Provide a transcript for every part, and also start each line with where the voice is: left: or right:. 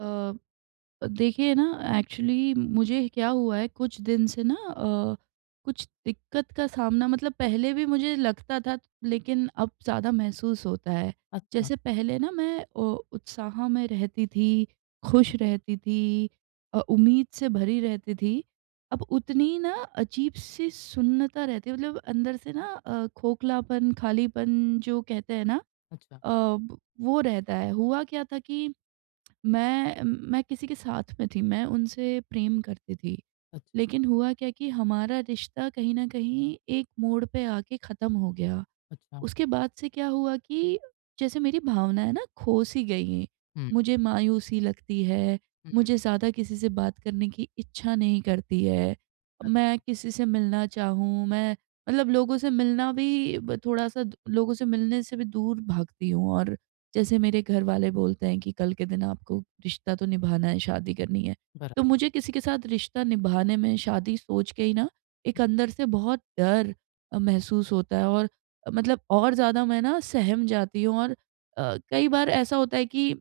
right: अ, देखिए ना एक्चुअली मुझे क्या हुआ है कुछ दिन से ना, कुछ दिक्कत का सामना मतलब पहले भी मुझे लगता था लेकिन अब ज़्यादा महसूस होता है।
left: अच्छा,
right: जैसे पहले ना मैं उत्साह में रहती थी,
left: हुँ,
right: खुश रहती थी, उम्मीद से भरी रहती थी। अब उतनी ना अजीब-सी सुन्नता रहती है मतलब अंदर से ना, खोखलापन, खालीपन जो कहते हैं ना,
left: अच्छा,
right: अ, वो रहता है। हुआ क्या था कि मैं मैं किसी के साथ में थी, मैं उनसे प्रेम करती थी।
left: अच्छा,
right: लेकिन हुआ क्या कि हमारा रिश्ता कहीं न कहीं एक मोड़ पे आके ख़त्म हो गया।
left: अच्छा।
right: उसके बाद से क्या हुआ कि जैसे मेरी भावनाएँ ना खो-सी गई हैं।
left: हुँ,
right: मुझे मायूसी लगती है, मुझे
left: हुँ,
right: ज़्यादा किसी से बात करने की इच्छा नहीं करती है।
left: अच
right: मैं किसी से मिलना चाहूँ, मैं मतलब लोगों से मिलना भी ब थोड़ा-सा द लोगों से मिलने से भी दूर भागती हूँ और जैसे मेरे घरवाले बोलते हैं कि कल के दिन आपको रिश्ता तो निभाना है, शादी करनी है। तो
left: बराबर।
right: मुझे किसी के साथ रिश्ता निभाने में शादी सोच के ही ना एक अंदर से बहुत डर महसूस होता है और मतलब और ज़्यादा मैं ना सहम जाती हूँ और कई बार ऐसा होता है कि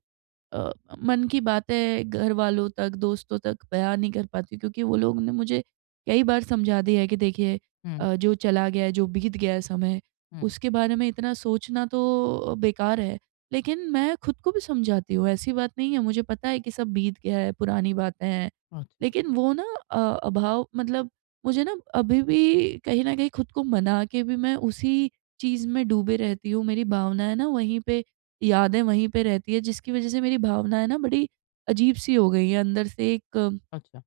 right: अ, मन की बातें घर वालों तक, दोस्तों तक बयान नहीं कर पाती हूँ क्योंकि वो लोग ने मुझे कई बार समझा दिया है कि देखिए,
left: हुँ,
right: जो चला गया है, जो बीत गया है समय,
left: हुँ,
right: उसके बारे में इतना सोचना तो बेकार है। लेकिन मैं खुद को भी समझाती हूँ, ऐसी बात नहीं है, मुझे पता है कि सब बीत गया है, पुरानी बातें हैं।
left: अच्छा,
right: लेकिन वो ना अ, अभाव मतलब मुझे ना अभी भी कहीं न कहीं खुद को मना के भी मैं उसी चीज़ में डूबे रहती हूँ, मेरी भावनाएँ ना वहीं पे यादें वहीं पे रहती है जिसकी वजह से मेरी भावनाएँ ना बड़ी अजीब-सी हो गई हैं अंदर से एक
left: अच्छा।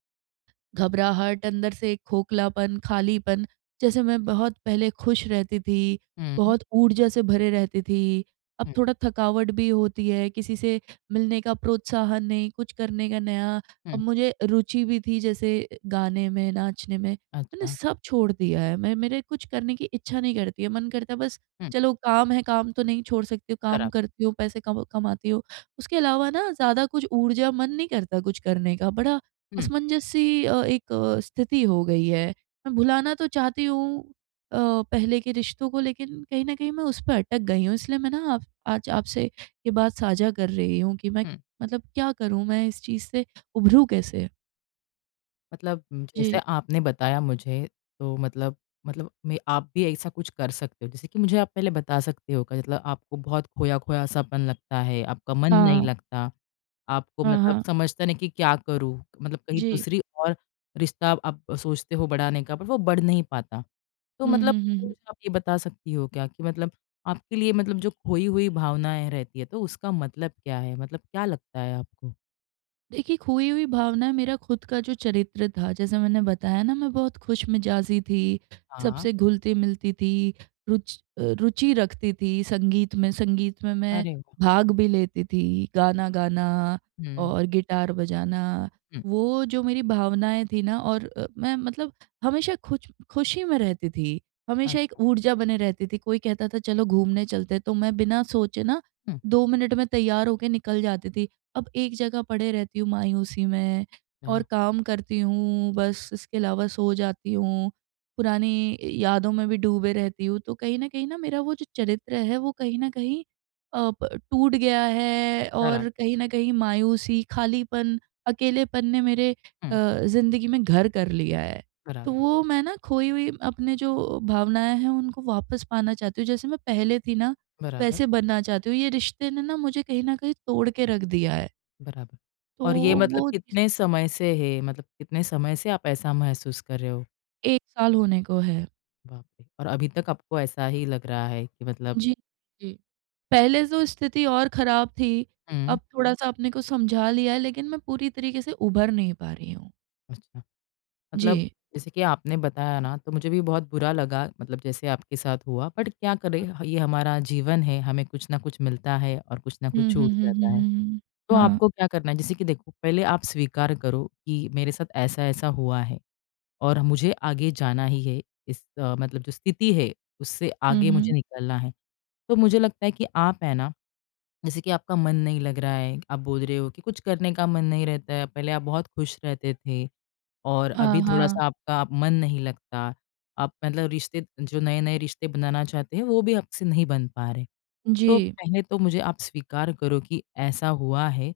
right: घबराहट, अंदर से एक खोखलापन, खालीपन। जैसे मैं बहुत पहले खुश रहती थी,
left: हुँ,
right: बहुत ऊर्जा से भरे रहती थी, अब
left: हुँ,
right: थोड़ा थकावट भी होती है, किसी से मिलने का प्रोत्साहन नहीं, कुछ करने का नया। अब
left: हुँ,
right: मुझे रुचि भी थी जैसे गाने में, नाचने में, मैंने
left: अच्छा,
right: सब छोड़ दिया है। मैं मेरे कुछ करने की इच्छा नहीं करती है, मन करता है बस
left: हुँ,
right: चलो काम है, काम तो नहीं छोड़ सकती हूँ, काम
left: बराबर।
right: करती हूँ, पैसे कम कमाती हूँ। उसके अलावा ना ज़्यादा कुछ ऊर्जा मन नहीं करता कुछ करने का, बड़ा
left: हुँ,
right: असमंजस-सी एक स्थिति हो गई है। मैं भुलाना तो चाहती हूँ, अ, पहले के रिश्तों को लेकिन कहीं न कहीं मैं उस पे अटक गई हूँ। इसलिए मैं ना आप आज आपसे ये बात साझा कर रही हूँ कि मैं
left: हुँ।
right: मतलब क्या करूँ? मैं इस चीज़ से उभरूँ कैसे?
left: मतलब जैसे
right: जी।
left: आपने बताया मुझे तो मतलब मैं आप भी ऐसा कुछ कर सकते हो। जैसे कि मुझे आप पहले बता सकते हो कि मतलब आपको बहुत खोया-खोया सापन लगता है, आपका मन नहीं
right: हाँ।
left: लगता, आपको
right: हाँ,
left: मतलब
right: हाँ।
left: समझता नहीं कि क्या करूँ? मतलब कहीं
right: जी।
left: दूसरी और रिश्ता आप सोचते हो बढ़ाने का, पर वो बढ़ नहीं पाता। तो
right: हुँ,
left: मतलब
right: हुँ, हुँ,
left: मुझे
right: हुँ।
left: आप ये बता सकती हो क्या कि मतलब आपके लिए मतलब जो खोई हुई भावनाएँ रहती है, तो उसका मतलब क्या है? मतलब क्या लगता है आपको?
right: देखिए, खोई हुई भावना मेरा खुद का जो चरित्र था, जैसे मैंने बताया ना मैं बहुत खुशमिज़ाजी थी,
left: हाँ।
right: सबसे घुलती-मिलती थी, रुच रुचि रखती थी संगीत में। संगीत में मैं
left: अरे वाह!
right: भाग भी लेती थी, गाना गाना
left: हुँ,
right: और गिटार बजाना।
left: हुँ।
right: वो जो मेरी भावनाएँ थी ना और मैं मतलब हमेशा खुच खुशी में रहती थी, हमेशा एक
left: अच्छा।
right: ऊर्जा बने रहती थी। कोई कहता था चलो घूमने चलते हैं, तो मैं बिना सोचे ना
left: हुँ।
right: 2 मिनट में तैयार होके निकल जाती थी। अब एक जगह पड़े रहती हूँ मायूसी में
left: हाँ,
right: और काम करती हूँ बस इसके अलावा सो जाती हूँ। पुरानी यादों में भी डूबे रहती हूँ तो कहीं न कहीं ना मेरा वो जो चरित्र है वो कहीं न कहीं प टूट गया है
left: बराबर,
right: और कहीं न कहीं मायूसी, खालीपन, अकेलेपन ने मेरे अ,
left: हुँ,
right: ज़िंदगी में घर कर लिया है। तो
left: बराबर,
right: वो मैं ना खोई हुई अपने जो भावनाएँ हैं उनको वापस पाना चाहती हूँ। जैसे मैं पहले थी ना
left: बराबर,
right: वैसे बनना चाहती हूँ। ये रिश्ते ने ना मुझे कहीं न कहीं तोड़ के रख दिया है।
left: बराबर।
right: तो
left: और ये मतलब
right: वो चीज़
left: कितने समय से है? मतलब कितने समय से आप ऐसा महसूस कर रहे हो?
right: 1 साल होने को है।
left: बाप रे! और अभी तक आपको ऐसा ही लग रहा है कि मतलब
right: जी। जी। पहले जो स्थिति और ख़राब थी,
left: हुँ,
right: अब हुँ। थोड़ा-सा अपने को समझा लिया है, लेकिन मैं पूरी तरीके से उभर नहीं पा रही हूँ।
left: अच्छा।
right: जी।
left: मतलब जैसे कि आपने बताया ना, तो मुझे भी बहुत बुरा लगा मतलब जैसे आपके साथ हुआ, बट क्या करें
right: हाँ।
left: ह ये हमारा जीवन है, हमें कुछ ना कुछ मिलता है और कुछ ना
right: हुँ,
left: कुछ
right: हुँ,
left: छूट
right: हुँ, हुँ,
left: जाता है।
right: हुँ, हुँ।
left: तो
right: हाँ।
left: आपको क्या करना है? जैसे कि देखो, पहले आप स्वीकार करो कि मेरे साथ ऐसा-ऐसा हुआ है। और मुझे आगे जाना ही है इस मतलब जो स्थिति है उससे
right: हुँ,
left: आगे मुझे
right: हुँ।
left: निकलना है। तो मुझे लगता है कि आप है ना, जैसे कि आपका मन नहीं लग रहा है, आप बोल रहे हो कि कुछ करने का मन नहीं रहता है, पहले आप बहुत खुश रहते थे और
right: हाँ,
left: अभी
right: हाँ।
left: थोड़ा-सा आपका आप मन नहीं लगता। आप मतलब रिश्ते जो नए-नए रिश्ते बनाना चाहते हैं वो भी आपसे नहीं बन पा रहे। तो
right: जी।
left: पहले तो मुझे आप स्वीकार करो कि ऐसा हुआ है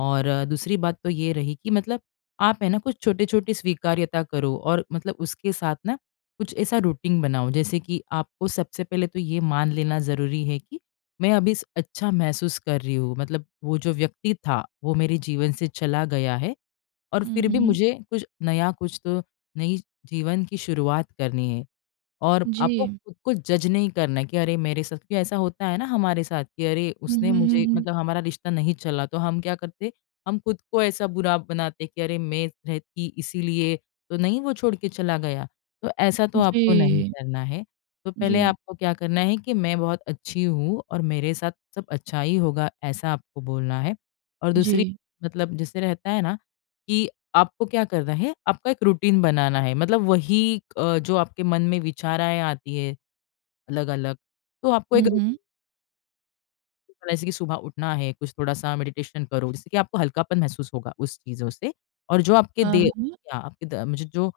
left: और दूसरी बात तो ये रही कि मतलब आप है ना कुछ छोटे-छोटे स्वीकार्यता करो और मतलब उसके साथ ना कुछ ऐसा रूटीन बनाओ। जैसे कि आपको सबसे पहले तो ये मान लेना ज़रूरी है कि मैं अभी स अच्छा महसूस कर रही हूँ। मतलब वो जो व्यक्ति था वो मेरे जीवन से चला गया है और
right: हुँ,
left: फिर भी
right: हुँ।
left: मुझे कुछ नया, कुछ तो नई जीवन की शुरुआत करनी है। और
right: जी।
left: आपको खुद को जज नहीं करना है कि अरे मेरे साथ, क्योंकि ऐसा होता है ना हमारे साथ कि अरे,
right: हुँ,
left: उसने
right: हुँ, हुँ,
left: मुझे
right: हुँ।
left: मतलब हमारा रिश्ता नहीं चला, तो हम क्या करते। हम खुद को ऐसा बुरा बनाते कि अरे, मैं रहती इसीलिए तो नहीं वो छोड़ के चला गया, तो ऐसा तो आपको नहीं
right: जी,
left: करना है। तो
right: जी,
left: पहले आपको क्या करना है कि मैं बहुत अच्छी हूँ और मेरे साथ सब अच्छा ही होगा, ऐसा आपको बोलना है। और
right: जी।
left: दूसरी, मतलब जैसे रहता है ना कि आपको क्या करना है, आपका एक रूटीन बनाना है। मतलब वही जो आपके मन में विचाराएँ आती है अलग-अलग, तो आपको
right: हुँ,
left: एक
right: हुँ।
left: रूटीन बनाना है, जैसे कि सुबह उठना है, कुछ थोड़ा-सा मेडिटेशन करो, जिससे कि आपको हल्कापन महसूस होगा उस चीज़ों से, और जो आपके
right: हाँ,
left: दे
right: हाँ।
left: या आपके द मुझे जो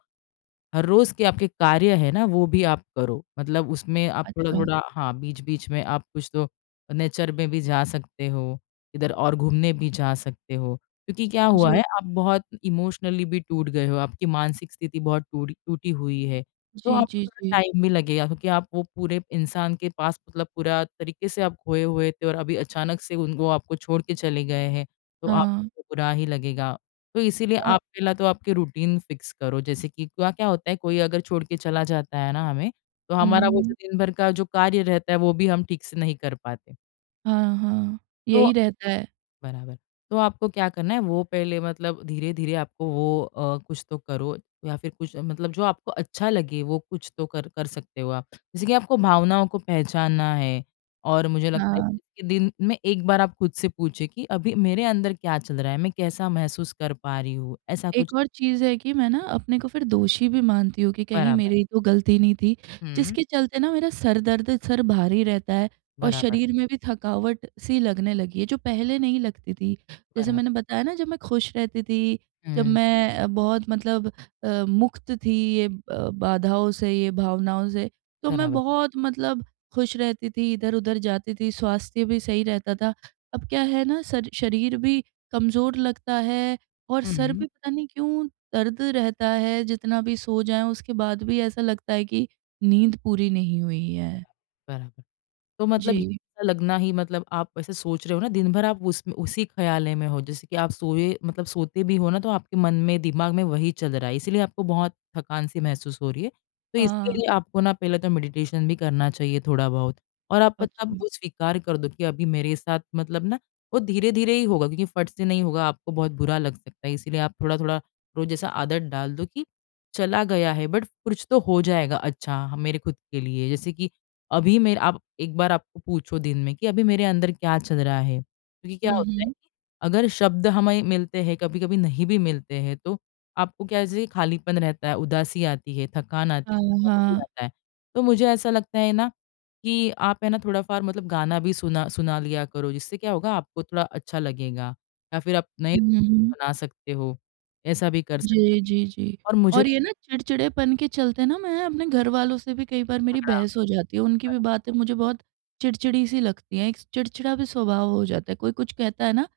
left: हर रोज के आपके कार्य है ना वो भी आप करो। मतलब उसमें आप
right: अच्छा।
left: थोड़ा-थोड़ा, हाँ, बीच-बीच में आप कुछ तो नेचर में भी जा सकते हो, इधर और घूमने भी जा सकते हो। क्योंकि क्या हुआ
right: जी,
left: है, आप बहुत इमोशनली भी टूट गए हो, आपकी मानसिक स्थिति बहुत टूरी टूटी हुई है। तो
right: जी,
left: आपको
right: जी,
left: थोड़ा
right: जी।
left: टाइम भी लगेगा, क्योंकि आप वो पूरे इंसान के पास मतलब पूरा तरीके से आप खोए हुए थे और अभी अचानक से उनको आपको छोड़ के चले गए हैं, तो
right: हाँ।
left: आपको बुरा ही लगेगा। तो इसीलिए
right: औ
left: आप पहला तो आपके रूटीन फ़िक्स करो, जैसे कि क्या क्या होता है कोई अगर छोड़ के चला जाता है ना हमें, तो हमारा वो जो
right: हुँ।
left: दिन भर का जो कार्य रहता है वो भी हम ठीक से नहीं कर पाते।
right: हाँ, हाँ।
left: तो
right: यही रहता है।
left: बराबर, तो आपको क्या करना है वो पहले मतलब, धीरे-धीरे आपको वो कुछ तो करो, या फिर कुछ मतलब जो आपको अच्छा लगे वो कुछ तो कर कर सकते हो आप। जैसे कि आपको भावनाओं को पहचानना है, और मुझे लगता है
right: हाँ।
left: कि दिन में एक बार आप खुद से पूछे कि अभी मेरे अंदर क्या चल रहा है? मैं कैसा महसूस कर पा रही हूँ? ऐसा
right: एक
left: कुछ।
right: और चीज़ है कि मैं ना अपने को फिर दोषी भी मानती हूँ कि कहीं
left: બરાબર.
right: मेरी तो गलती नहीं थी,
left: હમ.
right: जिसके चलते ना मेरा सर दर्द, सर भारी रहता है और
left: બરાબર,
right: शरीर में भी थकावट सी लगने लगी है, जो पहले नहीं लगती थी। जैसे
left: બરાબર.
right: मैंने बताया ना जब मैं खुश रहती थी, जब
left: હમ.
right: मैं बहुत मतलब मुक्त थी ये, बाधाओं से, ये भावनाओं से, तो मैं
left: બરાબર.
right: बहुत मतलब खुश रहती थी, इधर-उधर जाती थी, स्वास्थ्य भी सही रहता था। अब क्या है ना सर शरीर भी कमज़ोर लगता है और सर
left: હમ.
right: पे पता नहीं क्यों दर्द रहता है जितना भी सो जाएँ उसके बाद भी ऐसा लगता है कि नींद पूरी नहीं हुई है।
left: બરાબર. બરાબર. तो मतलब ये
right: जी।
left: ऐसा लगना ही मतलब, आप वैसे सोच रहे हो ना, दिन भर आप उस उसी ख़्याले में हो, जैसे कि आप सोए मतलब सोते भी हो ना, तो आपके मन में, दिमाग में वही चल रहा है, इसीलिए आपको बहुत थकान सी महसूस हो रही है। तो
right: हाँ,
left: इसके लिए आपको ना पहले तो मेडिटेशन भी करना चाहिए थोड़ा बहुत, और आप मतलब
right: अच्छा।
left: वो स्वीकार कर दो कि अभी मेरे साथ मतलब ना वो धीरे-धीरे ही होगा, क्योंकि फट से नहीं होगा, आपको बहुत बुरा लग सकता है, इसीलिए आप थोड़ा-थोड़ा रोज़ ऐसा आदत डाल दो कि चला गया है बट कुछ तो हो जाएगा अच्छा मेरे खुद के लिए। जैसे कि अभी मेरे आप एक बार आपको पूछो दिन में कि अभी मेरे अंदर क्या चल रहा है? क्योंकि क्या
right: हुँ,
left: होता है
right: हुँ।
left: कि अगर शब्द हमें मिलते हैं, कभी-कभी नहीं भी मिलते हैं, तो आपको क्या, जैसे खालीपन रहता है, उदासी आती है, थकान आती
right: हाँ,
left: है, भी
right: हाँ।
left: आता है। तो मुझे ऐसा लगता है ना कि आप है ना थोड़ा-फार मतलब गाना भी सुना सुना लिया करो, जिससे क्या होगा, आपको थोड़ा अच्छा लगेगा, या फिर आप नए
right: हुँ, हुँ,
left: दोस्त भी
right: हुँ।
left: बना सकते हो, ऐसा भी कर सकते
right: जी, जी, जी।
left: हो और मुझे
right: और
left: लगता
right: ये ना चिड़चिड़ेपन के चलते ना मैं अपने घरवालों से भी कई बार
left: है
right: मेरी
left: बड़ा
right: बहस हो जाती है, उनकी भी
left: बरा
right: बातें मुझे बहुत चिड़चिड़ी-सी लगती हैं, एक चिड़चिड़ा भी स्वभाव हो जाता है। कोई कुछ कहता है ना,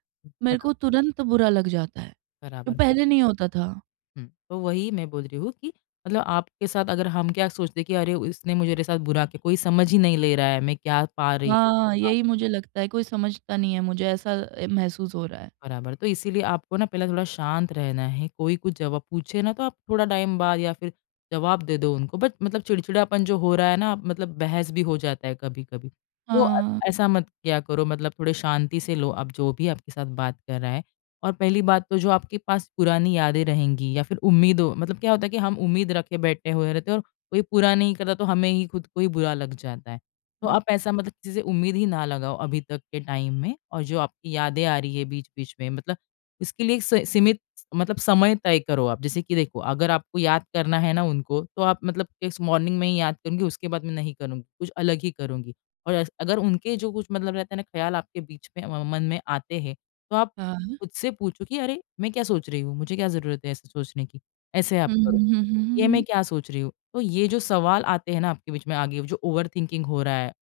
right: मेरे को तुरंत बुरा लग जाता है,
left: बराबर,
right: जो पहले
left: बराबर।
right: नहीं होता था।
left: हुँ। तो वही मैं बोल रही हूँ कि मतलब आपके साथ, अगर हम क्या सोचते हैं कि अरे! इसने मुझे मेरे साथ बुरा किया, कोई समझ ही नहीं ले रहा है, मैं क्या पा रही हूँ।
right: हाँ, यही मुझे लगता है, कोई समझता नहीं है मुझे, ऐसा महसूस हो रहा है।
left: बराबर, तो इसीलिए आपको ना पहले थोड़ा शांत रहना है, कोई कुछ जवाब पूछे ना तो आप थोड़ा टाइम बाद या फिर जवाब दे दो उनको, बट मतलब चिड़चिड़ापन जो हो रहा है ना, आप मतलब बहस भी हो जाता है कभी-कभी। तो
right: हाँ,
left: ऐसा मत किया करो, मतलब थोड़े शांति से लो आप जो भी आपके साथ बात कर रहा है। और पहली बात तो जो आपके पास पुरानी यादें रहेंगी या फिर उम्मीद हो, मतलब क्या होता है कि हम उम्मीद रखे बैठे हुए रहते हैं, और कोई पूरा नहीं करता तो हमें ही, खुद को ही बुरा लग जाता है। तो
right: हुँ,
left: आप ऐसा मतलब किसी से उम्मीद ही ना लगाओ अभी तक के टाइम में, और जो आपकी यादें आ रही है बीच-बीच में, मतलब उसके लिए एक स सीमित मतलब समय तय करो आप। जैसे कि देखो, अगर आपको याद करना है ना उनको तो आप मतलब इस मॉर्निंग में ही याद करूँगी, उसके बाद में नहीं करूँगी, कुछ अलग ही करूँगी। और अस अगर उनके जो कुछ मतलब रहता है ना, ख़्याल आपके बीच में म मन में आते हैं, तो आप
right: हाँ।
left: खुद से पूछो कि अरे! मैं क्या सोच रही हूँ? मुझे क्या ज़रूरत है ऐसे सोचने की? ऐसे आप
right: हुँ,
left: करो।
right: हुँ, हुँ,
left: ये मैं
right: हुँ,
left: क्या सोच रही हूँ? तो ये जो सवाल आते हैं ना आपके बीच में, आगे जो ओवरथिंकिंग हो रहा है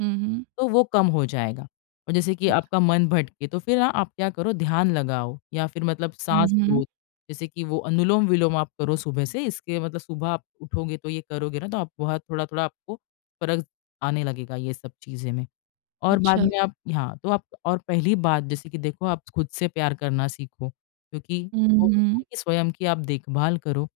right: हुँ,
left: तो वो कम हो जाएगा। और जैसे
right: हुँ,
left: कि
right: हुँ, अच
left: आपका मन भटके तो फिर ना आप क्या करो, ध्यान लगाओ या फिर मतलब
right: हुँ,
left: साँस
right: हुँ,
left: लो। जैसे कि वो अनुलोम-विलोम आप करो सुबह से, इसके मतलब सुबह आप उठोगे तो ये करोगे ना, तो आप बहुत थोड़ा-थोड़ा आपको फ़र्क आने लगेगा ये सब चीज़ें में। और बाद
right: अच्छा।
left: में आप, हाँ, तो आप और पहली बात जैसे कि देखो, आप खुद से प्यार करना सीखो, क्योंकि
right: हुँ,
left: वो होता
right: हुँ,
left: है कि स्वयं की आप देखभाल करो,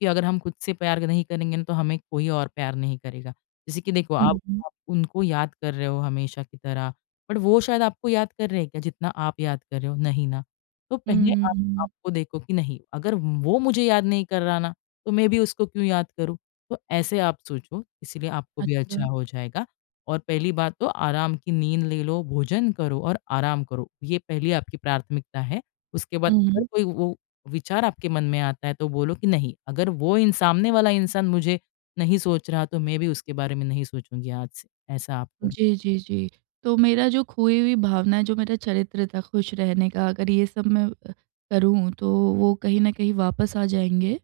left: कि अगर हम खुद से प्यार नहीं करेंगे ना, तो हमें कोई और प्यार नहीं करेगा। जैसे कि देखो, आप
right: हुँ,
left: आप उनको याद कर रहे हो हमेशा की तरह, बट वो शायद आपको याद कर रहे हैं क्या जितना आप याद कर रहे हो? नहीं ना। तो
right: हुँ,
left: पहले आप
right: हुँ,
left: आपको देखो कि नहीं, अगर वो मुझे याद नहीं कर रहा ना, तो मैं भी उसको क्यों याद करूँ? तो ऐसे आप सोचो, इसलिए आपको भी अच्छा
right: अच्छा।
left: हो जाएगा। और पहली बात तो आराम की नींद ले लो, भोजन करो और आराम करो। ये पहली आपकी प्राथमिकता है। उसके बाद
right: हुँ,
left: अगर
right: हुँ,
left: कोई वो विचार आपके मन में आता है तो बोलो कि नहीं, अगर वो इन सामने वाला इंसान मुझे नहीं सोच रहा, तो मैं भी उसके बारे में नहीं सोचूँगी आज से। ऐसा आप करो।
right: जी, जी, जी। तो मेरा जो खोई हुई भावना है, जो मेरा चरित्र था खुश रहने का, अगर ये सब मैं करूँ, तो वो कहीं न कहीं वापस आ जाएँगे।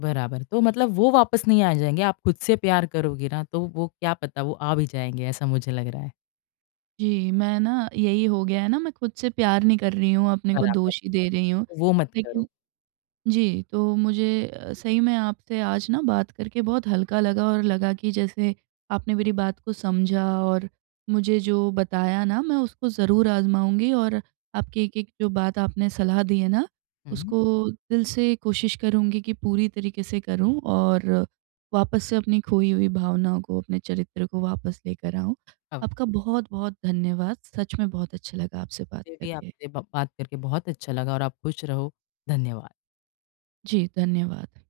left: बराबर, तो मतलब वो वापस नहीं आ जाएँगे, आप खुद से प्यार करोगे ना तो वो, क्या पता वो आ भी जाएँगे, ऐसा मुझे लग रहा है।
right: जी, मैं ना यही हो गया है ना, मैं खुद से प्यार नहीं कर रही हूँ, अपने को
left: बराबर,
right: दोष ही दे रही हूँ।
left: वो मत
right: लेकिन
left: करो।
right: जी, तो मुझे सही में आपसे आज ना बात करके बहुत हल्का लगा और लगा कि जैसे आपने मेरी बात को समझा और मुझे जो बताया ना मैं उसको ज़रूर आज़माऊँगी और आपकी एक-एक जो बात आपने सलाह दी है ना,
left: हुँ,
right: उसको दिल से कोशिश करूँगी कि पूरी तरीके से करूँ और वापस से अपनी खोई हुई भावनाओं को, अपने चरित्र को वापस लेकर आऊँ।
left: अब
right: आपका बहुत-बहुत धन्यवाद। सच में बहुत अच्छा लगा आपसे बात
left: ये भी
right: करके।
left: आपसे ब बात करके बहुत अच्छा लगा और आप खुश रहो। धन्यवाद।
right: जी, धन्यवाद।